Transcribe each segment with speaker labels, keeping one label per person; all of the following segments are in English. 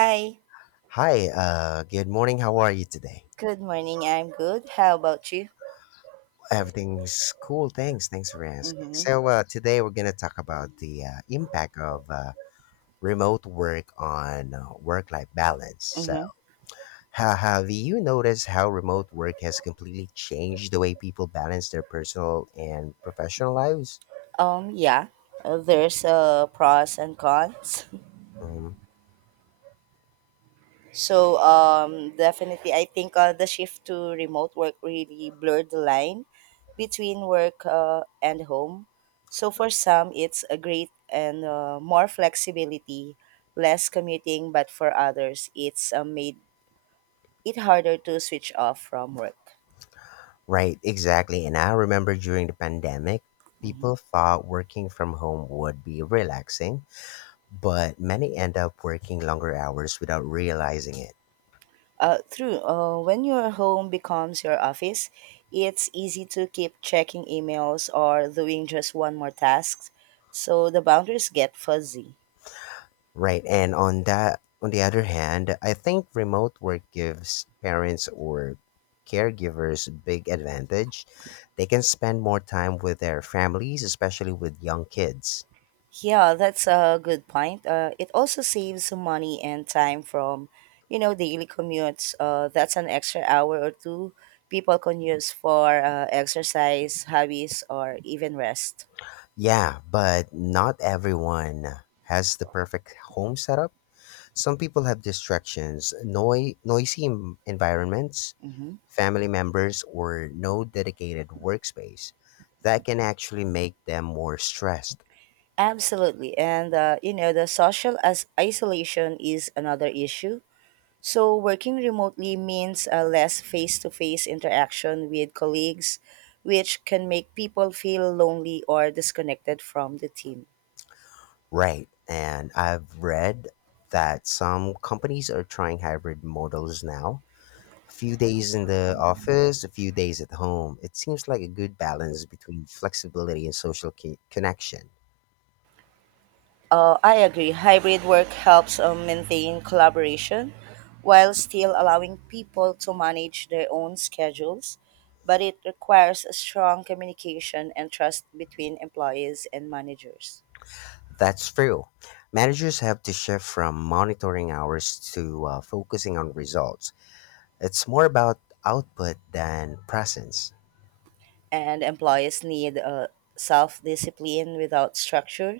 Speaker 1: Hi,
Speaker 2: Hi, good morning. How are you today?
Speaker 1: good morning. I'm good. How about you?
Speaker 2: Everything's cool. Thanks. Thanks for asking.
Speaker 1: Mm-hmm.
Speaker 2: So, today we're going to talk about the impact of remote work on work life balance. So,
Speaker 1: Mm-hmm.
Speaker 2: have you noticed how remote work has completely changed the way people balance their personal and professional lives?
Speaker 1: Yeah. There's pros and cons.
Speaker 2: Mm,
Speaker 1: So definitely I think the shift to remote work really blurred the line between work and home. So for some it's a great and more flexibility, less commuting, but for others it's made it harder to switch off from work.
Speaker 2: right, exactly. And I remember during the pandemic, people thought working from home would be relaxing but many end up working longer hours without realizing it.
Speaker 1: True. When your home becomes your office, it's easy to keep checking emails or doing just one more task, so the boundaries get fuzzy.
Speaker 2: Right. And on the other hand, I think remote work gives parents or caregivers a big advantage. They can spend more time with their families, especially with young kids.
Speaker 1: Yeah, that's a good point. It also saves some money and time from, you know, daily commutes. That's an extra hour or two people can use for exercise, hobbies, or even rest.
Speaker 2: Yeah, but not everyone has the perfect home setup. Some people have distractions, noisy environments, family members, or no dedicated workspace. That can actually make them more stressed.
Speaker 1: Absolutely. And, you know, the social as isolation is another issue. So, working remotely means a less face to face interaction with colleagues, which can make people feel lonely or disconnected from the team.
Speaker 2: Right. And I've read that some companies are trying hybrid models now. A few days in the office, a few days at home. It seems like a good balance between flexibility and social connection.
Speaker 1: I agree. Hybrid work helps maintain collaboration while still allowing people to manage their own schedules, but it requires a strong communication and trust between employees and managers.
Speaker 2: That's true. Managers have to shift from monitoring hours to focusing on results. It's more about output than presence.
Speaker 1: And employees need self discipline without structure,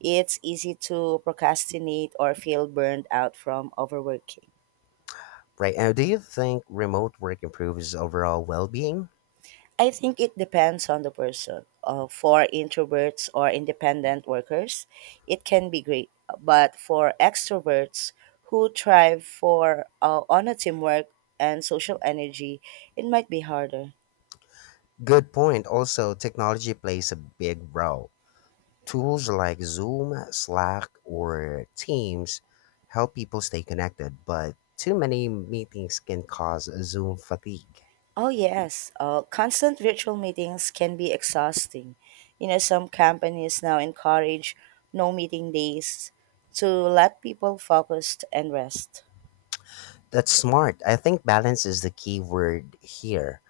Speaker 1: it's easy to procrastinate or feel burned out from overworking.
Speaker 2: Right. Now, do you think remote work improves overall well being?
Speaker 1: I think it depends on the person. For introverts or independent workers, it can be great. But for extroverts who thrive for on a teamwork and social energy, it might be harder.
Speaker 2: Good point. Also, technology plays a big role. Tools like Zoom, Slack, or Teams help people stay connected, but too many meetings can cause Zoom fatigue.
Speaker 1: Oh, yes. Constant virtual meetings can be exhausting. You know, some companies now encourage no meeting days to let people focus and rest.
Speaker 2: That's smart. I think balance is the key word here.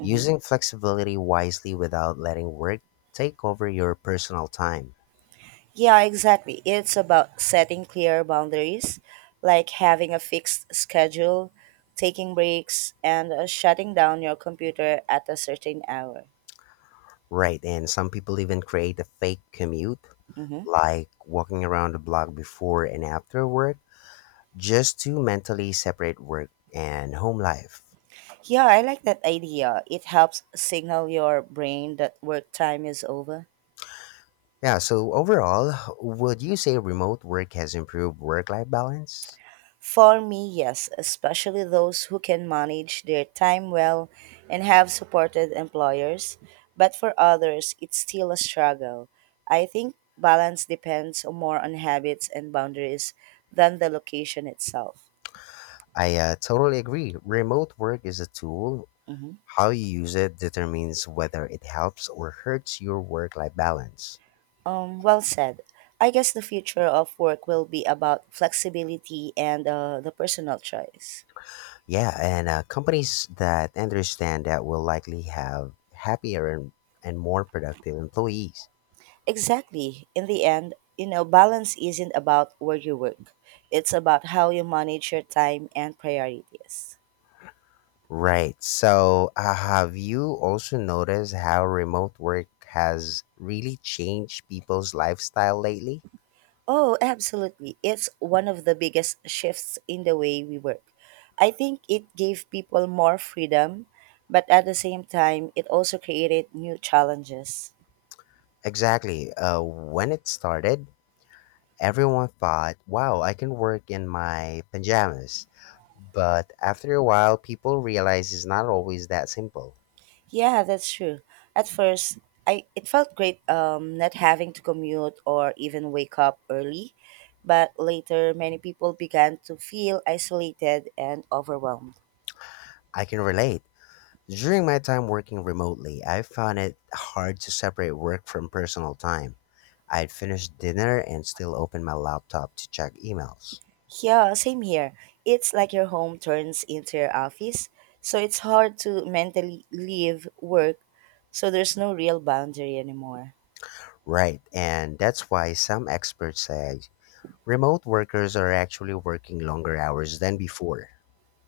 Speaker 2: Using flexibility wisely without letting work take over your personal time.
Speaker 1: Yeah, exactly. It's about setting clear boundaries, like having a fixed schedule, taking breaks, and shutting down your computer at a certain hour.
Speaker 2: Right, and some people even create a fake commute like walking around the block before and after work just to mentally separate work and home life.
Speaker 1: Yeah, I like that idea. It helps signal your brain that work time is over.
Speaker 2: Yeah, so overall, would you say remote work has improved work life balance?
Speaker 1: For me, yes, especially those who can manage their time well and have supported employers. But for others, it's still a struggle. I think balance depends more on habits and boundaries than the location itself.
Speaker 2: I totally agree. Remote work is a tool. How you use it determines whether it helps or hurts your work life balance.
Speaker 1: Well said. I guess the future of work will be about flexibility and the personal choice.
Speaker 2: Yeah, and companies that understand that will likely have happier and more productive employees.
Speaker 1: Exactly. In the end, you know, balance isn't about where you work. It's about how you manage your time and priorities.
Speaker 2: Right. So, have you also noticed how remote work has really changed people's lifestyle lately?
Speaker 1: Oh, absolutely. It's one of the biggest shifts in the way we work. I think it gave people more freedom, but at the same time, it also created new challenges.
Speaker 2: Exactly. When it started, everyone thought, wow, I can work in my pajamas. But after a while, people realize it's not always that simple.
Speaker 1: Yeah, that's true. At first, I it felt great not having to commute or even wake up early, but later many people began to feel isolated and overwhelmed.
Speaker 2: I can relate. During my time working remotely, I found it hard to separate work from personal time. I'd finish dinner and still open my laptop to check emails.
Speaker 1: Yeah, same here. It's like your home turns into your office, so it's hard to mentally leave work, so there's no real boundary anymore.
Speaker 2: Right, and that's why some experts say remote workers are actually working longer hours than before.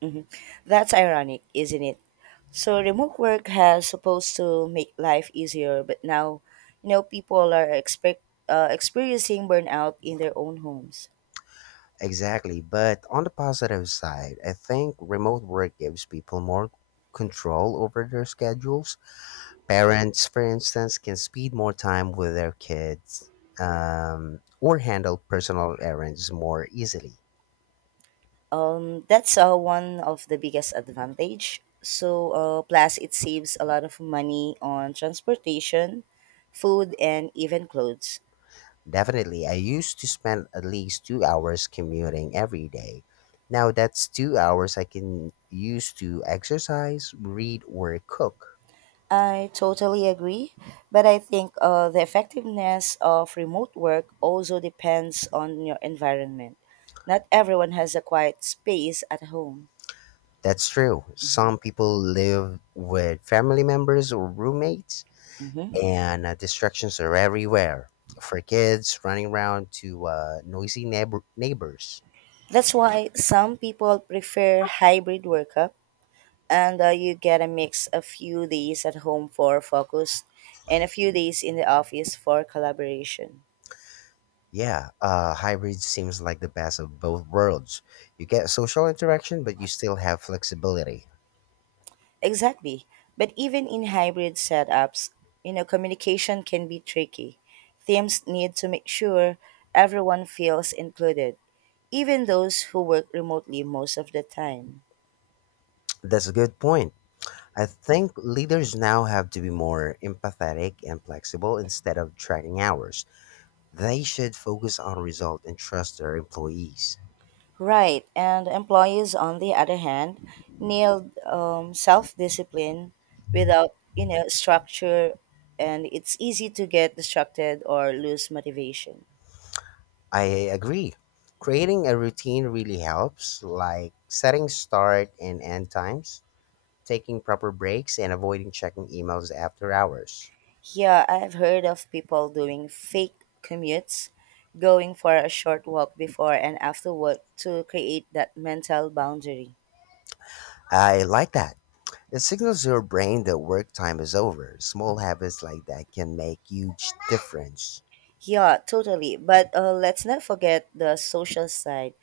Speaker 1: Mhm. That's ironic, isn't it? So remote work has supposed to make life easier, but now, you know, people are expect experiencing burnout in their own homes.
Speaker 2: Exactly, but on the positive side, I think remote work gives people more control over their schedules. Parents, for instance, can spend more time with their kids or handle personal errands more easily.
Speaker 1: That's one of the biggest advantage. So plus it saves a lot of money on transportation, food, and even clothes.
Speaker 2: Definitely, I used to spend at least 2 hours commuting every day. Now that's 2 hours I can use to exercise, read, or cook.
Speaker 1: I totally agree, but I think the effectiveness of remote work also depends on your environment. Not everyone has a quiet space at home.
Speaker 2: That's true. Some people live with family members or roommates, and distractions are everywhere. For kids, running around to noisy neighbors.
Speaker 1: That's why some people prefer hybrid workup, and you get a mix a few days at home for focus and a few days in the office for collaboration.
Speaker 2: Yeah, hybrid seems like the best of both worlds. You get social interaction, but you still have flexibility.
Speaker 1: Exactly. But even in hybrid setups, you know, communication can be tricky. Teams need to make sure everyone feels included, even those who work remotely most of the time.
Speaker 2: That's a good point. I think leaders now have to be more empathetic and flexible instead of tracking hours. They should focus on results and trust their employees.
Speaker 1: Right. And employees, on the other hand, nailed self discipline without, you know, structure. And it's easy to get distracted or lose motivation.
Speaker 2: I agree. Creating a routine really helps, like setting start and end times, taking proper breaks, and avoiding checking emails after hours.
Speaker 1: Yeah, I've heard of people doing fake commutes, going for a short walk before and after work to create that mental boundary.
Speaker 2: I like that. It signals your brain that work time is over. Small habits like that can make huge difference.
Speaker 1: Yeah, totally. But let's not forget the social side.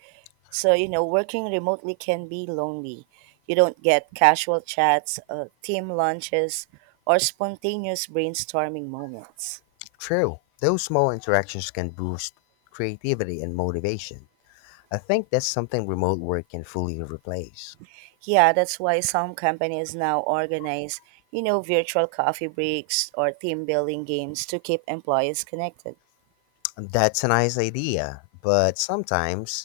Speaker 1: So, you know, working remotely can be lonely. You don't get casual chats, team lunches, or spontaneous brainstorming moments.
Speaker 2: True, those small interactions can boost creativity and motivation. I think that's something remote work can fully replace.
Speaker 1: Yeah, that's why some companies now organize, you know, virtual coffee breaks or team building games to keep employees connected.
Speaker 2: That's a nice idea, but sometimes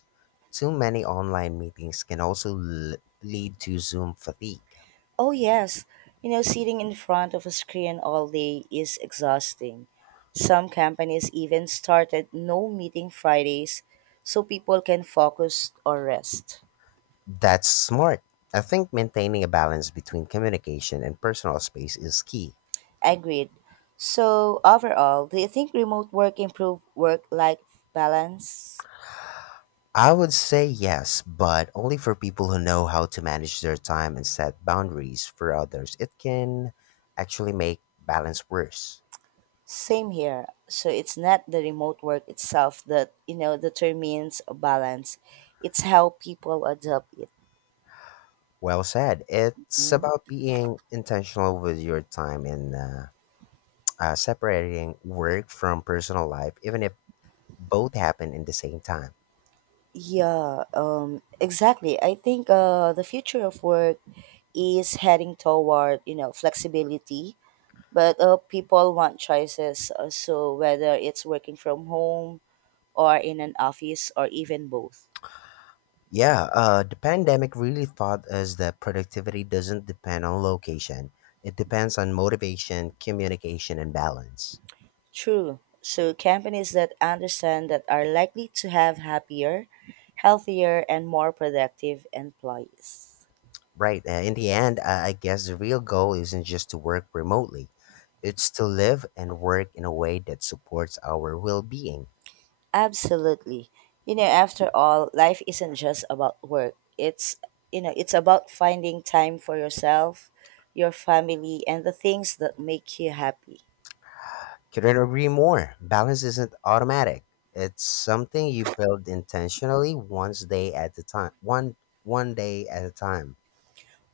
Speaker 2: too many online meetings can also lead to Zoom fatigue.
Speaker 1: Oh, yes. You know, sitting in front of a screen all day is exhausting. Some companies even started no meeting Fridays so people can focus or rest.
Speaker 2: That's smart. I think maintaining a balance between communication and personal space is key.
Speaker 1: Agreed. So, overall, do you think remote work improve work life balance?
Speaker 2: I would say yes, but only for people who know how to manage their time and set boundaries. For others, it can actually make balance worse.
Speaker 1: Same here. So it's not the remote work itself that, you know, determines a balance. It's how people adopt it.
Speaker 2: Well said. It's
Speaker 1: Mm.
Speaker 2: about being intentional with your time and separating work from personal life, even if both happen in the same time.
Speaker 1: Yeah, exactly. I think the future of work is heading toward, you know, flexibility. But people want choices. So whether it's working from home or in an office or even both.
Speaker 2: Yeah, the pandemic really taught us that productivity doesn't depend on location, it depends on motivation, communication, and balance.
Speaker 1: True. So companies that understand that are likely to have happier, healthier, and more productive employees.
Speaker 2: Right. In the end, I guess the real goal isn't just to work remotely, it's to live and work in a way that supports our well being.
Speaker 1: Absolutely. You know, after all, life isn't just about work. It's, you know, it's about finding time for yourself, your family, and the things that make you happy.
Speaker 2: Couldn't agree more. Balance isn't automatic. It's something you build intentionally once day at a time one day at a time.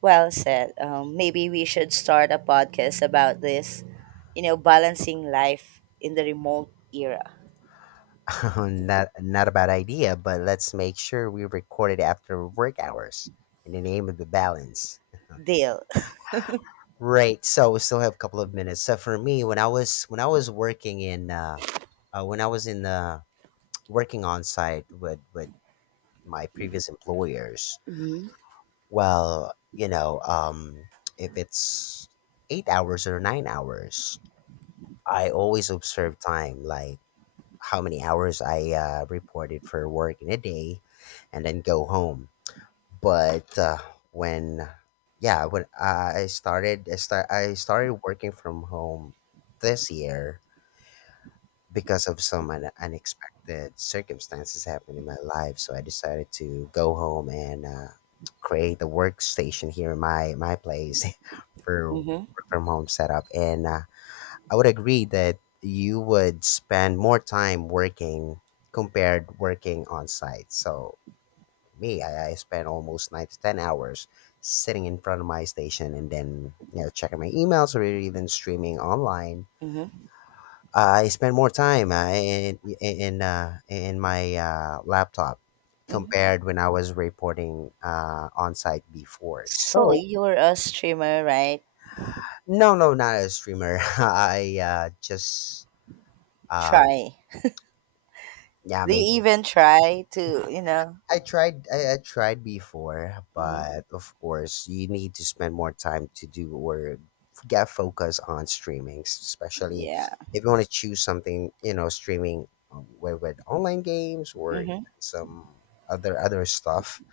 Speaker 1: Well said. Maybe we should start a podcast about this, you know, balancing life in the remote era.
Speaker 2: not a bad idea, but let's make sure we record it after work hours in the name of the balance.
Speaker 1: Deal.
Speaker 2: Right. So we still have a couple of minutes. So for me, when I was working in when I was in the working on site with my previous employers, well, you know, if it's 8 hours or 9 hours, I always observe time, like how many hours I reported for work in a day, and then go home. But when yeah when I started I started working from home this year because of some unexpected circumstances happened in my life so I decided to go home and create a workstation here in my place for
Speaker 1: Mm-hmm.
Speaker 2: work from home setup and I would agree that you would spend more time working compared working on site so me, I spent almost 9 to 10 hours sitting in front of my station and then you know checking my emails or even streaming online.
Speaker 1: Mm-hmm.
Speaker 2: I spent more time in my laptop compared when I was reporting on site before.
Speaker 1: So
Speaker 2: So
Speaker 1: you're a streamer, right?
Speaker 2: no, no, not a streamer. I just um,
Speaker 1: Try.
Speaker 2: yeah,
Speaker 1: They
Speaker 2: maybe
Speaker 1: even try to, you know.
Speaker 2: I, tried before,
Speaker 1: Hmm.
Speaker 2: but of course you need to spend more time to do or get focus on streaming, especially
Speaker 1: Yeah.
Speaker 2: if you want to choose something, you know, streaming with online games or
Speaker 1: Mm-hmm.
Speaker 2: some other stuff.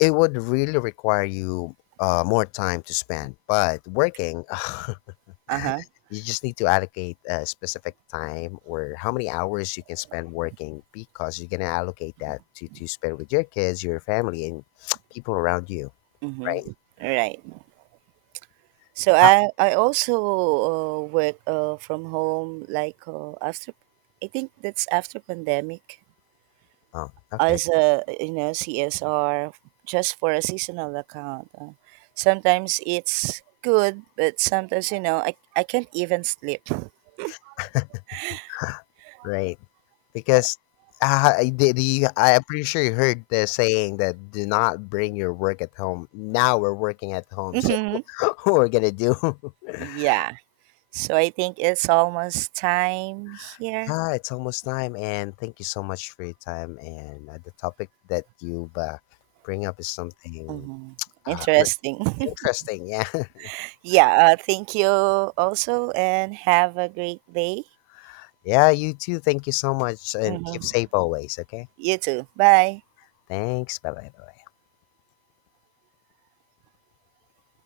Speaker 2: It would really require you more time to spend. But working
Speaker 1: Uh-huh.
Speaker 2: You just need to allocate a specific time or how many hours you can spend working because you're gonna allocate that to spend with your kids, your family, and people around you, right?
Speaker 1: Mm-hmm. Right. So
Speaker 2: How-
Speaker 1: I also work from home like after I think that's after pandemic
Speaker 2: Oh, okay,
Speaker 1: as a you know CSR just for a seasonal account. Sometimes it's good, but sometimes you know I can't even sleep.
Speaker 2: right. Because the, I'm pretty sure you heard the saying that do not bring your work at home. Now we're working at home, so
Speaker 1: Mm-hmm.
Speaker 2: what we're gonna do.
Speaker 1: Yeah. So I think it's almost time here.
Speaker 2: Yeah, it's almost time, and thank you so much for your time. And the topic that you bring up is something uh,
Speaker 1: Interesting.
Speaker 2: Interesting. Yeah.
Speaker 1: Yeah, thank you also and have a great day.
Speaker 2: Yeah, you too. Thank you so much and
Speaker 1: Hmm.
Speaker 2: keep safe always, okay?
Speaker 1: You too. Bye.
Speaker 2: Thanks. Bye bye. Bye bye.